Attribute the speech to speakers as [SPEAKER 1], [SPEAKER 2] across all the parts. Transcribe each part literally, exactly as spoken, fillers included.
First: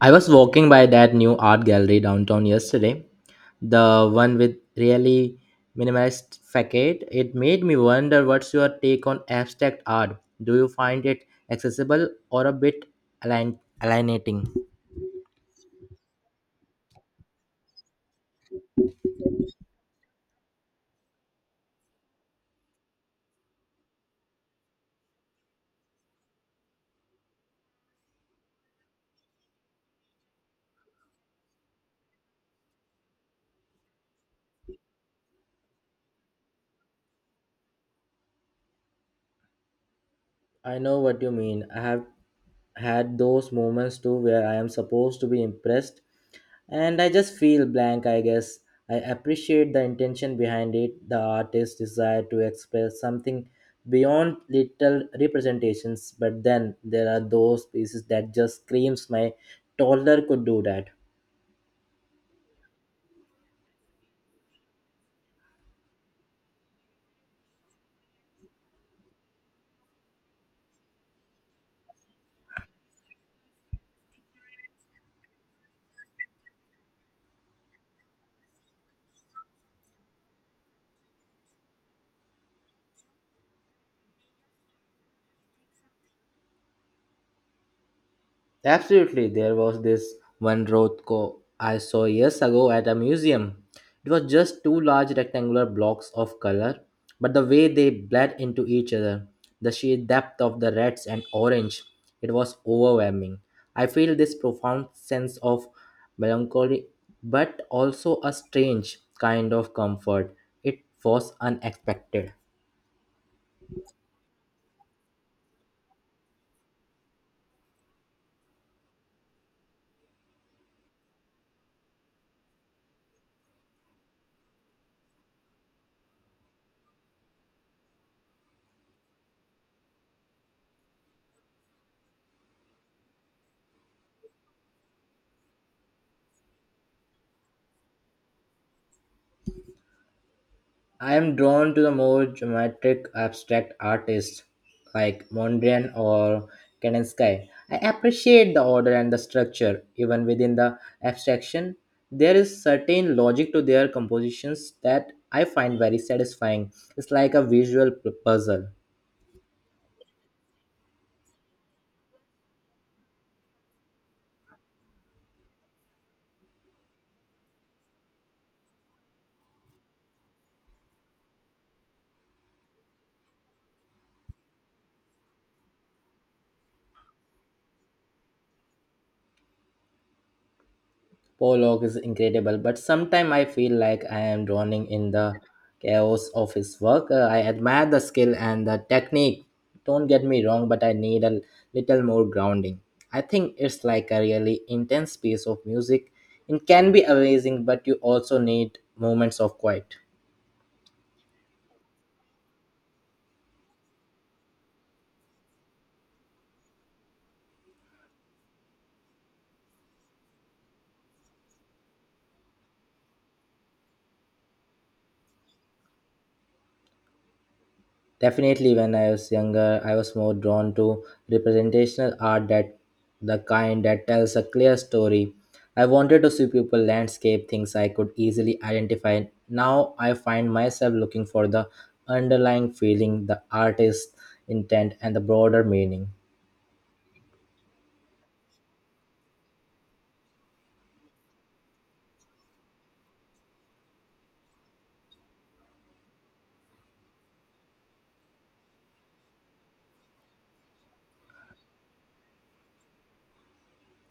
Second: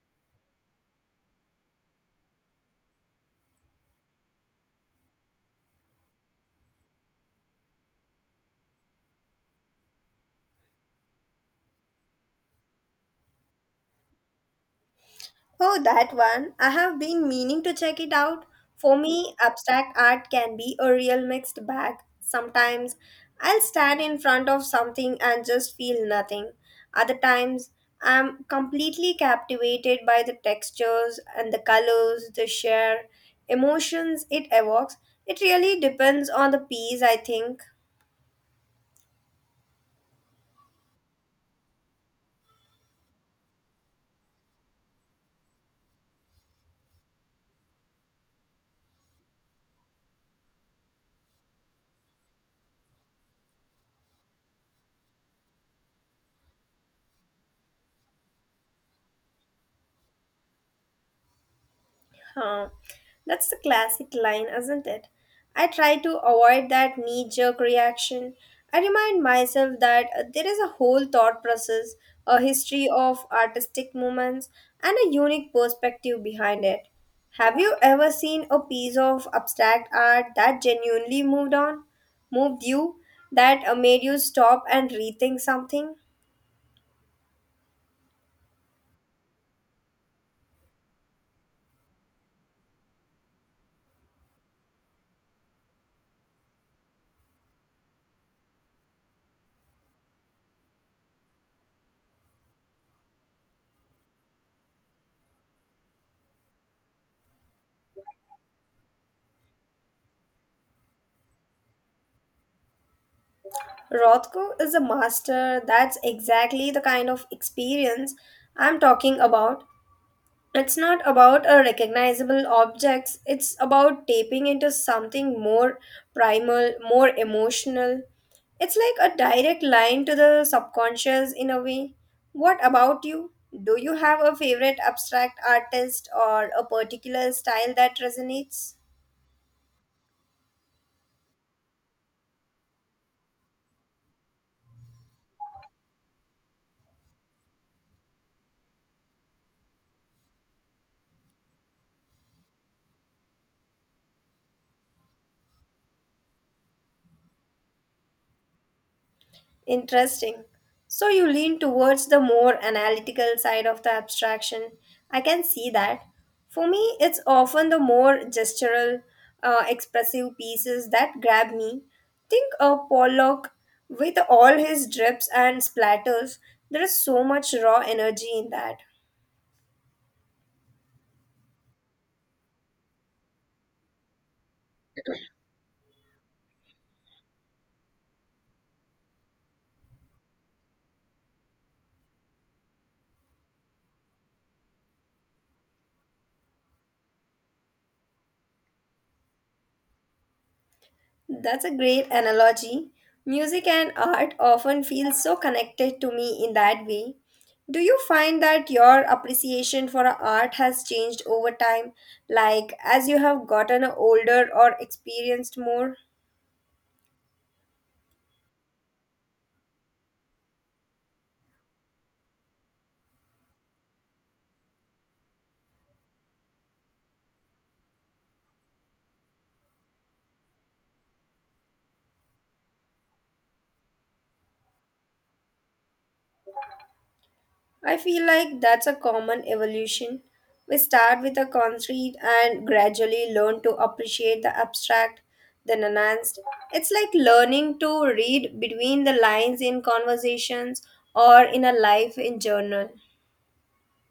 [SPEAKER 1] I was walking by that new art gallery downtown yesterday, the one with really minimalist facade. It made me wonder, what's your take on abstract art? Do you find it accessible or a bit alien- alienating?
[SPEAKER 2] Oh, that one. I have been meaning to check it out. For me, abstract art can be a real mixed bag. Sometimes I'll stand in front of something and just feel nothing. Other times, I'm completely captivated by the textures and the colors, the sheer emotions it evokes. It really depends on the piece, I think.
[SPEAKER 1] I know what you mean. I have had those moments too where I am supposed to be impressed and I just feel blank, I guess. I appreciate the intention behind it, the artist's desire to express something beyond little representations, but then there are those pieces that just screams my toddler could do that.
[SPEAKER 2] Huh. That's the classic line, isn't it? I try to avoid that knee jerk reaction. I remind myself that uh, there is a whole thought process, a history of artistic movements, and a unique perspective behind it. Have you ever seen a piece of abstract art that genuinely moved on, moved you, that uh, made you stop and rethink something?
[SPEAKER 1] Absolutely, there was this one Rothko I saw years ago at a museum. It was just two large rectangular blocks of color, but the way they bled into each other, the sheer depth of the reds and orange, it was overwhelming. I feel this profound sense of melancholy, but also a strange kind of comfort. It was unexpected.
[SPEAKER 2] Rothko is a master. That's exactly the kind of experience I'm talking about. It's not about a recognizable objects, it's about tapping into something more primal, more emotional. It's like a direct line to the subconscious in a way. What about you? Do you have a favorite abstract artist or a particular style that resonates?
[SPEAKER 1] I am drawn to the more geometric abstract artists like Mondrian or Kandinsky. I appreciate the order and the structure, even within the abstraction. There is certain logic to their compositions that I find very satisfying. It's like a visual p- puzzle.
[SPEAKER 2] Interesting. So you lean towards the more analytical side of the abstraction. I can see that. For me, it's often the more gestural, uh, expressive pieces that grab me. Think of Pollock with all his drips and splatters. There is so much raw energy in that.
[SPEAKER 1] Pollock is incredible, but sometimes I feel like I am drowning in the chaos of his work. Uh, I admire the skill and the technique. Don't get me wrong, but I need a little more grounding. I think it's like a really intense piece of music. It can be amazing, but you also need moments of quiet.
[SPEAKER 2] That's a great analogy. Music and art often feel so connected to me in that way. Do you find that your appreciation for art has changed over time, like as you have gotten older or experienced more?
[SPEAKER 1] Definitely, when I was younger, I was more drawn to representational art, that the kind that tells a clear story. I wanted to see people landscape things I could easily identify. Now I find myself looking for the underlying feeling, the artist's intent, and the broader meaning.
[SPEAKER 2] I feel like that's a common evolution. We start with the concrete and gradually learn to appreciate the abstract, the nuanced. It's like learning to read between the lines in conversations or in a life in journal.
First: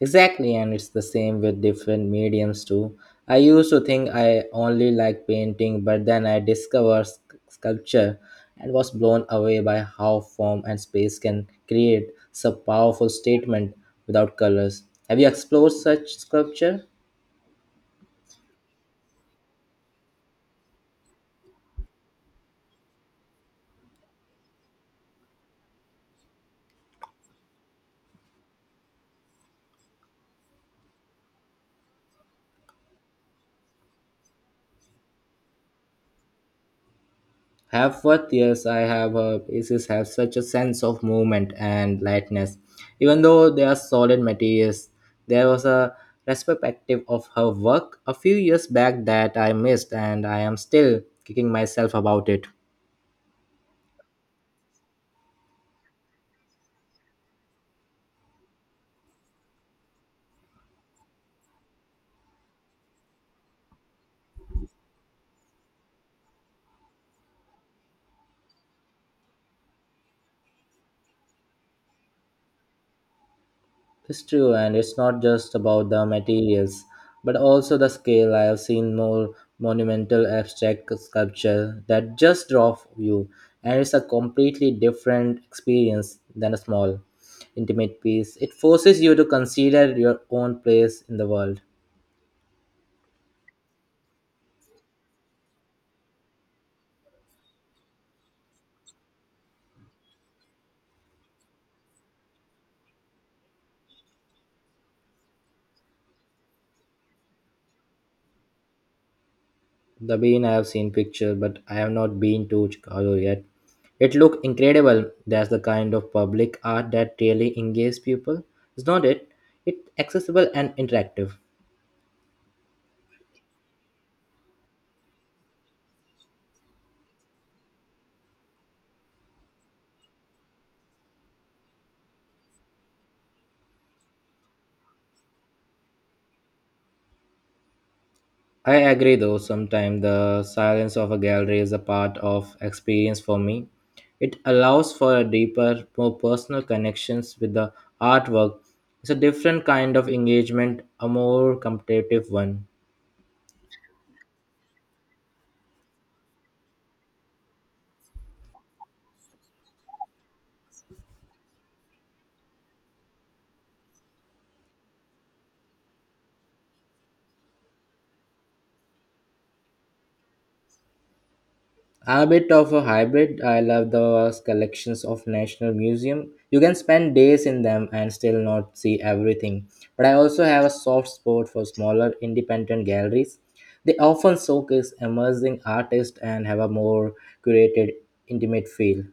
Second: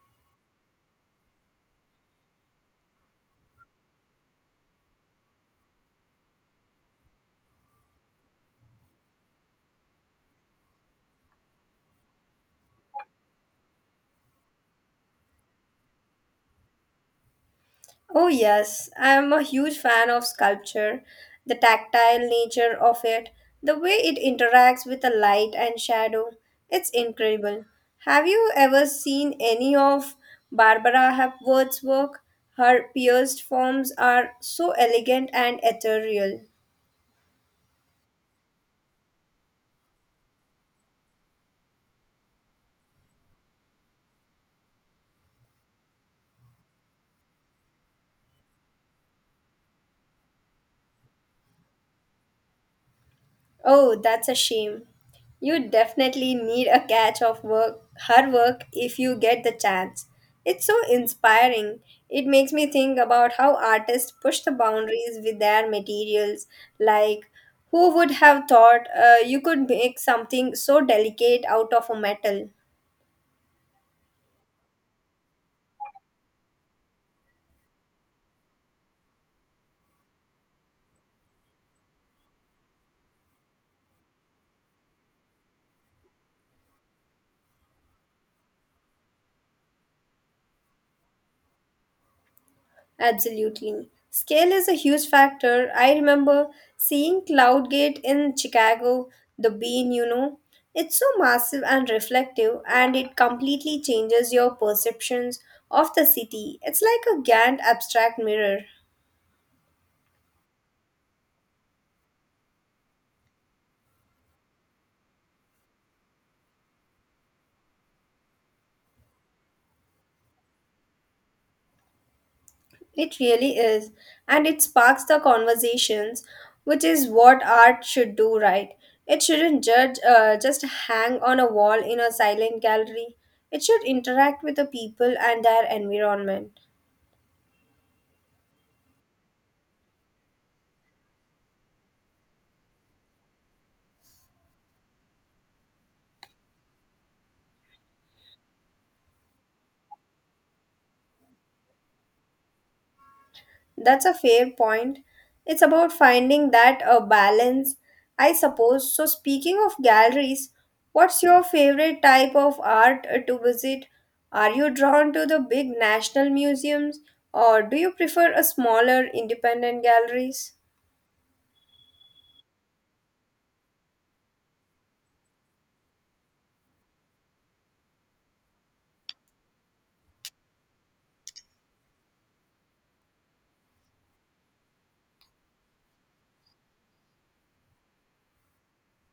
[SPEAKER 1] Exactly, and it's the same with different mediums too. I used to think I only like painting, but then I discovered sc- sculpture and was blown away by how form and space can create such powerful statement without colors. Have you explored such sculpture?
[SPEAKER 2] Oh, yes, I am a huge fan of sculpture, the tactile nature of it, the way it interacts with the light and shadow. It's incredible. Have you ever seen any of Barbara Hepworth's work? Her pierced forms are so elegant and ethereal.
[SPEAKER 1] Have what? Yes, I have. Uh, pieces have such a sense of movement and lightness. Even though they are solid materials, there was a retrospective of her work a few years back that I missed, and I am still kicking myself about it.
[SPEAKER 2] Oh, that's a shame. You definitely need a catch of work, her work if you get the chance. It's so inspiring. It makes me think about how artists push the boundaries with their materials. Like, who would have thought uh, you could make something so delicate out of a metal?
[SPEAKER 1] It's true, and it's not just about the materials, but also the scale. I have seen more monumental abstract sculpture that just draw you, and it's a completely different experience than a small, intimate piece. It forces you to consider your own place in the world.
[SPEAKER 2] Absolutely. Scale is a huge factor. I remember seeing Cloudgate in Chicago, the bean, you know. It's so massive and reflective, and it completely changes your perceptions of the city. It's like a Gantt abstract mirror.
[SPEAKER 1] The bean, I have seen picture, but I have not been to Chicago yet. It looked incredible. That's the kind of public art that really engages people, is not it? It's accessible and interactive.
[SPEAKER 2] It really is. And it sparks the conversations, which is what art should do, right? It shouldn't judge, uh, just hang on a wall in a silent gallery. It should interact with the people and their environment.
[SPEAKER 1] I agree though, sometimes the silence of a gallery is a part of experience for me. It allows for a deeper, more personal connections with the artwork. It's a different kind of engagement, a more competitive one.
[SPEAKER 2] That's a fair point. It's about finding that a balance, I suppose. So speaking of galleries, what's your favorite type of art uh, to visit? Are you drawn to the big national museums or do you prefer a smaller independent galleries?
[SPEAKER 1] I'm a bit of a hybrid. I love those collections of national museum. You can spend days in them and still not see everything. But I also have a soft spot for smaller independent galleries. They often showcase emerging artists and have a more curated, intimate feel.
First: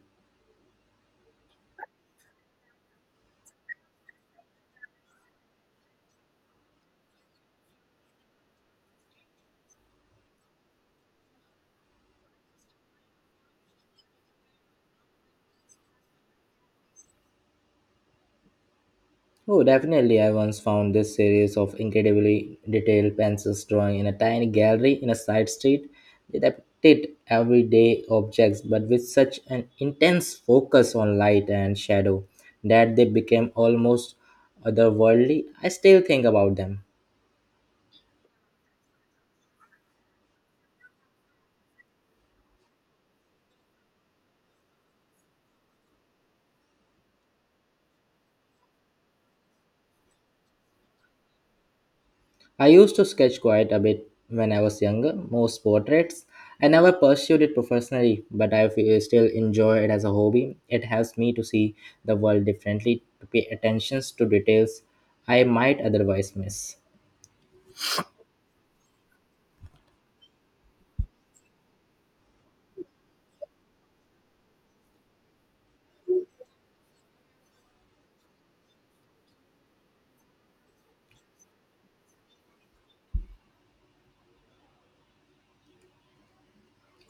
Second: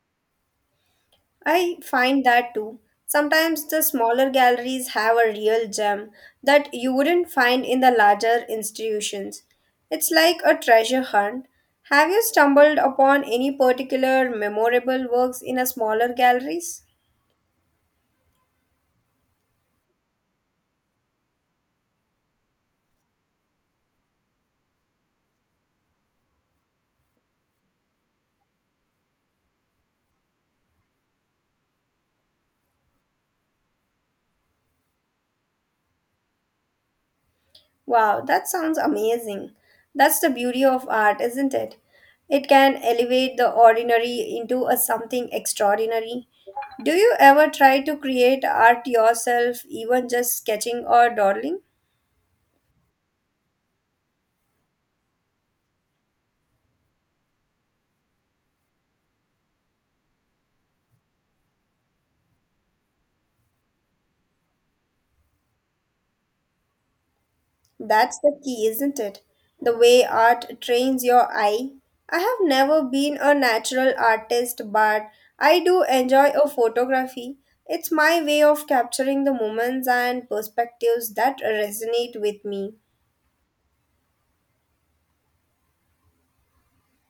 [SPEAKER 2] I find that too. Sometimes the smaller galleries have a real gem that you wouldn't find in the larger institutions. It's like a treasure hunt. Have you stumbled upon any particular memorable works in a smaller galleries?
[SPEAKER 1] Oh, definitely. I once found this series of incredibly detailed pencils drawing in a tiny gallery in a side street. They depicted everyday objects, but with such an intense focus on light and shadow that they became almost otherworldly. I still think about them.
[SPEAKER 2] Wow, that sounds amazing. That's the beauty of art, isn't it? It can elevate the ordinary into a something extraordinary. Do you ever try to create art yourself, even just sketching or dawdling?
[SPEAKER 1] I used to sketch quite a bit when I was younger, most portraits. I never pursued it professionally, but I feel- still enjoy it as a hobby. It helps me to see the world differently, to pay attention to details I might otherwise miss.
[SPEAKER 2] That's the key, isn't it? The way art trains your eye. I have never been a natural artist, but I do enjoy a photography. It's my way of capturing the moments and perspectives that resonate with me.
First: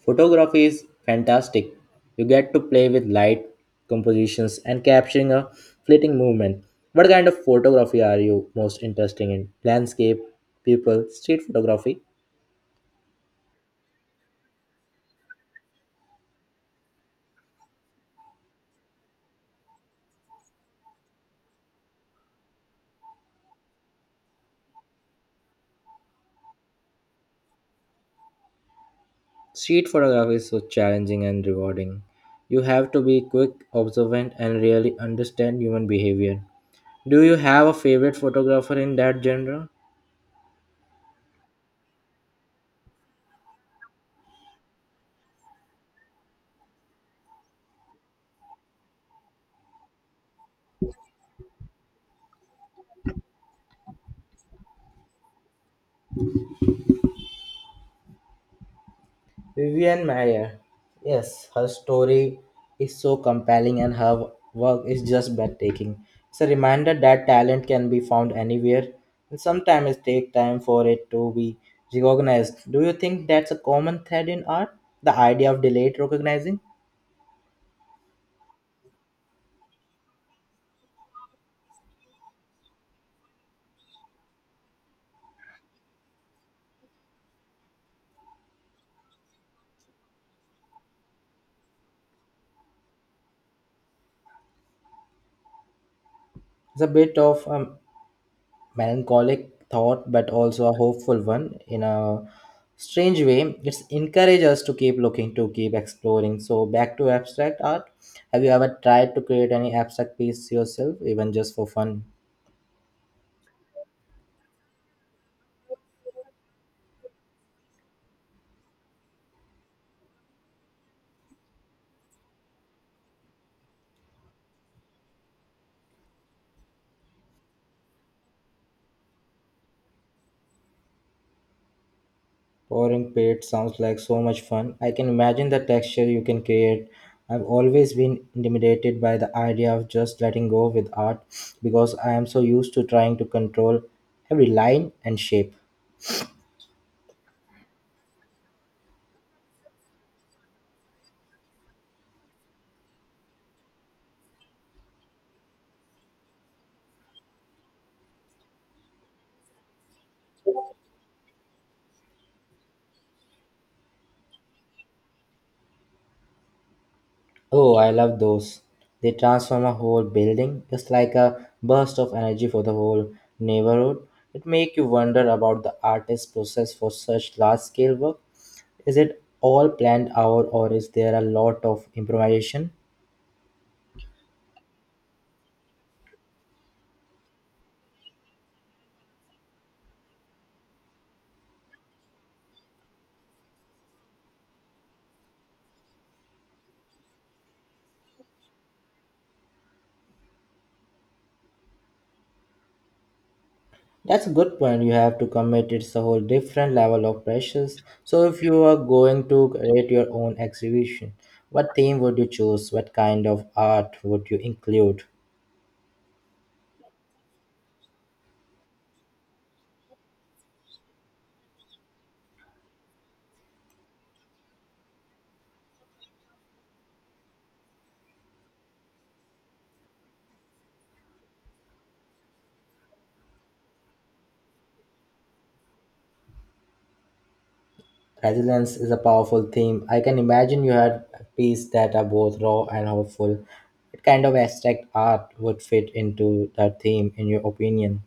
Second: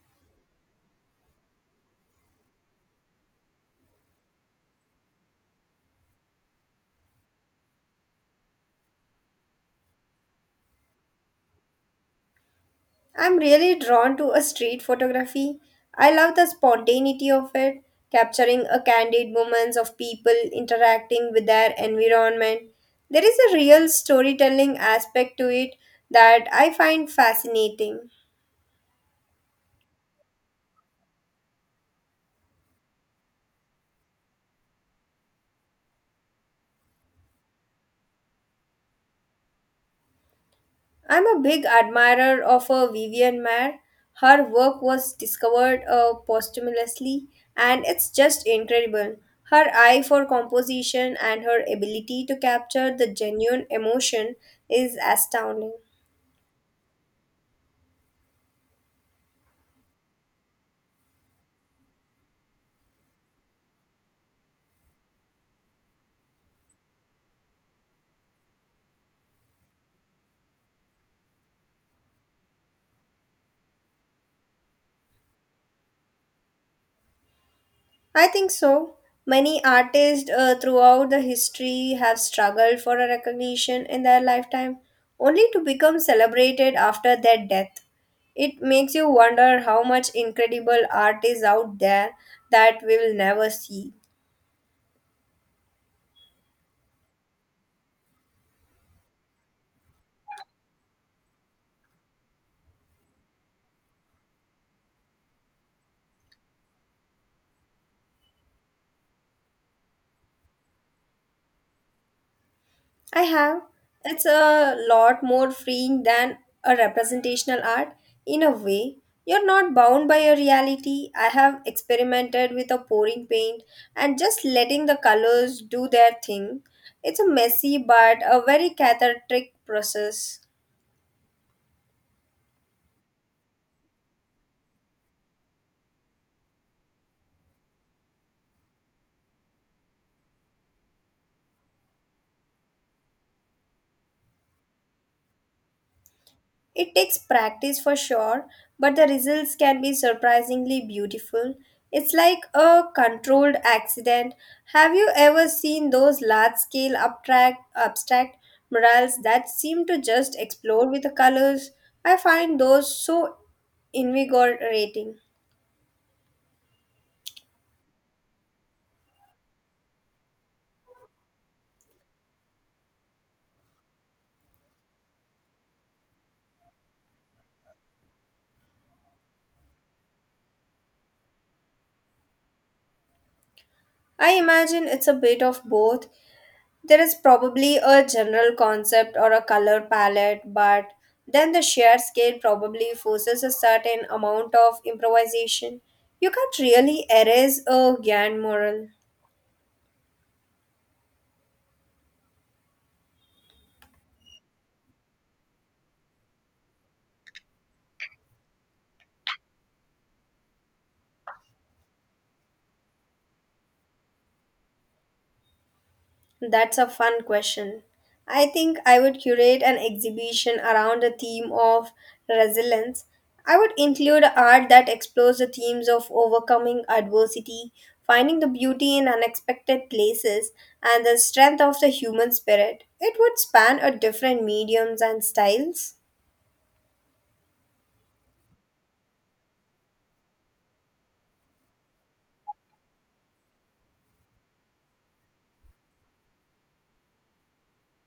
[SPEAKER 1] Photography is fantastic. You get to play with light, compositions, and capturing a fleeting movement. What kind of photography are you most interested in? Landscape, people, street photography?
[SPEAKER 2] I'm really drawn to a street photography. I love the spontaneity of it, capturing a candid moments of people interacting with their environment. There is a real storytelling aspect to it that I find fascinating.
[SPEAKER 1] Street photography is so challenging and rewarding. You have to be quick, observant, and really understand human behavior. Do you have a favorite photographer in that genre?
[SPEAKER 2] I'm a big admirer of uh, Vivian Mayer. Her work was discovered uh, posthumously, and it's just incredible. Her eye for composition and her ability to capture the genuine emotion is astounding.
[SPEAKER 1] Vivian Mayer, yes. Her story is so compelling and her work is just breathtaking. It's a reminder that talent can be found anywhere and sometimes it takes time for it to be recognized. Do you think that's a common thread in art? The idea of delayed recognizing?
[SPEAKER 2] I think so. Many artists uh, throughout the history have struggled for a recognition in their lifetime, only to become celebrated after their death. It makes you wonder how much incredible art is out there that we'll never see.
[SPEAKER 1] It's a bit of um, melancholic thought, but also a hopeful one. In a strange way, it's encourages us to keep looking, to keep exploring. So back to abstract art, have you ever tried to create any abstract piece yourself, even just for fun?
[SPEAKER 2] I have. It's a lot more freeing than a representational art. In a way, you're not bound by a reality. I have experimented with a pouring paint and just letting the colors do their thing. It's a messy but a very cathartic process.
[SPEAKER 1] Pouring paint sounds like so much fun. I can imagine the texture you can create. I've always been intimidated by the idea of just letting go with art, because I am so used to trying to control every line and shape.
[SPEAKER 2] It takes practice for sure, but the results can be surprisingly beautiful. It's like a controlled accident. Have you ever seen those large scale abstract, abstract murals that seem to just explode with the colors? I find those so invigorating.
[SPEAKER 1] Oh, I love those. They transform a whole building. It's like a burst of energy for the whole neighborhood. It makes you wonder about the artist's process for such large scale work. Is it all planned out or is there a lot of improvisation?
[SPEAKER 2] I imagine it's a bit of both. There is probably a general concept or a color palette, but then the shared scale probably forces a certain amount of improvisation. You can't really erase a grand moral.
[SPEAKER 1] That's a good point. You have to commit. It's a whole different level of pressures. So if you are going to create your own exhibition, what theme would you choose? What kind of art would you include?
[SPEAKER 2] That's a fun question. I think I would curate an exhibition around the theme of resilience. I would include art that explores the themes of overcoming adversity, finding the beauty in unexpected places, and the strength of the human spirit. It would span a different mediums and styles.
[SPEAKER 1] Resilience is a powerful theme. I can imagine you had pieces that are both raw and hopeful. What kind of abstract art would fit into that theme, in your opinion?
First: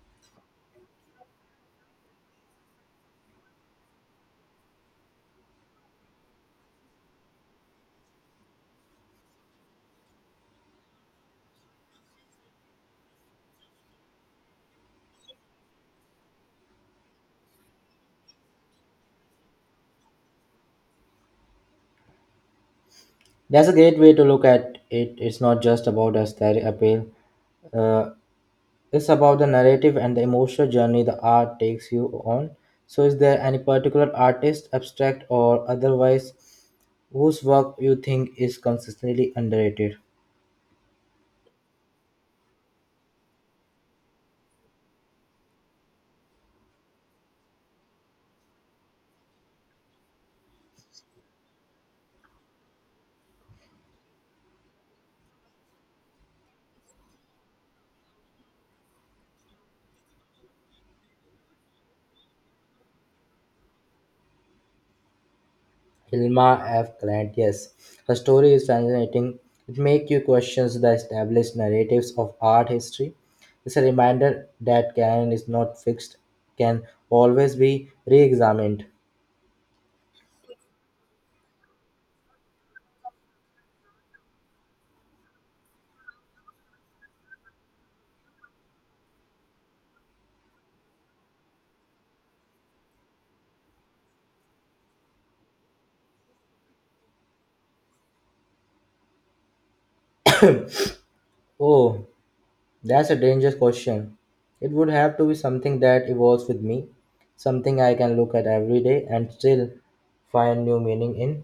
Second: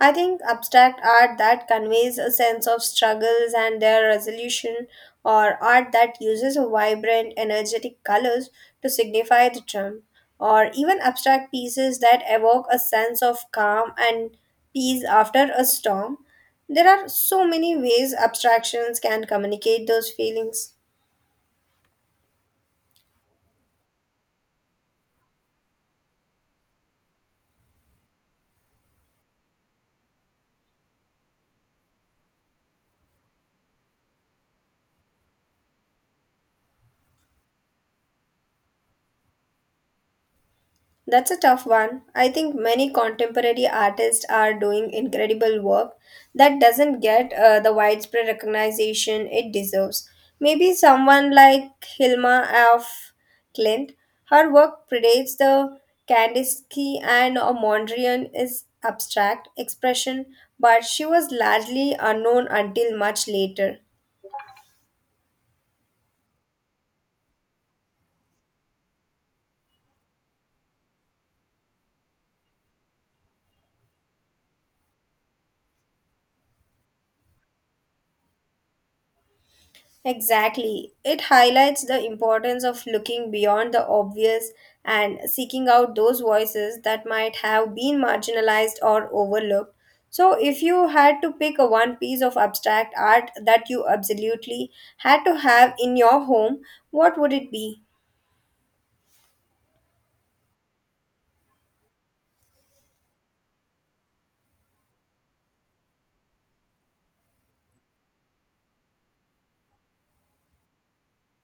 [SPEAKER 2] I think abstract art that conveys a sense of struggles and their resolution, or art that uses vibrant, energetic colors to signify the charm, or even abstract pieces that evoke a sense of calm and peace after a storm. There are so many ways abstractions can communicate those feelings.
[SPEAKER 1] That's a great way to look at it. It's not just about aesthetic appeal, uh, it's about the narrative and the emotional journey the art takes you on. So, is there any particular artist, abstract or otherwise, whose work you think is consistently underrated?
[SPEAKER 2] That's a tough one. I think many contemporary artists are doing incredible work that doesn't get uh, the widespread recognition it deserves. Maybe someone like Hilma af Klint, her work predates the Kandinsky and uh, Mondrian is abstract expression, but she was largely unknown until much later.
[SPEAKER 1] Hilma F. Grant, yes. Her story is fascinating. It makes you question the established narratives of art history. It's a reminder that canon is not fixed, can always be re examined.
[SPEAKER 2] Exactly. It highlights the importance of looking beyond the obvious and seeking out those voices that might have been marginalized or overlooked. So, if you had to pick a one piece of abstract art that you absolutely had to have in your home, what would it be?
[SPEAKER 1] Oh, that's a dangerous question. It would have to be something that evolves with me, something I can look at every day and still find new meaning in.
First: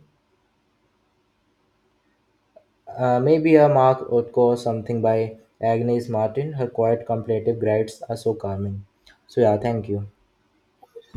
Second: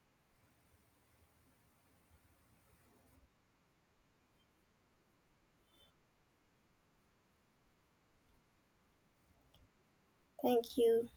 [SPEAKER 1] Uh, maybe a Mark Utko, something by Agnes Martin. Her quiet, contemplative grades are so calming. So yeah, thank you.
[SPEAKER 2] Thank you.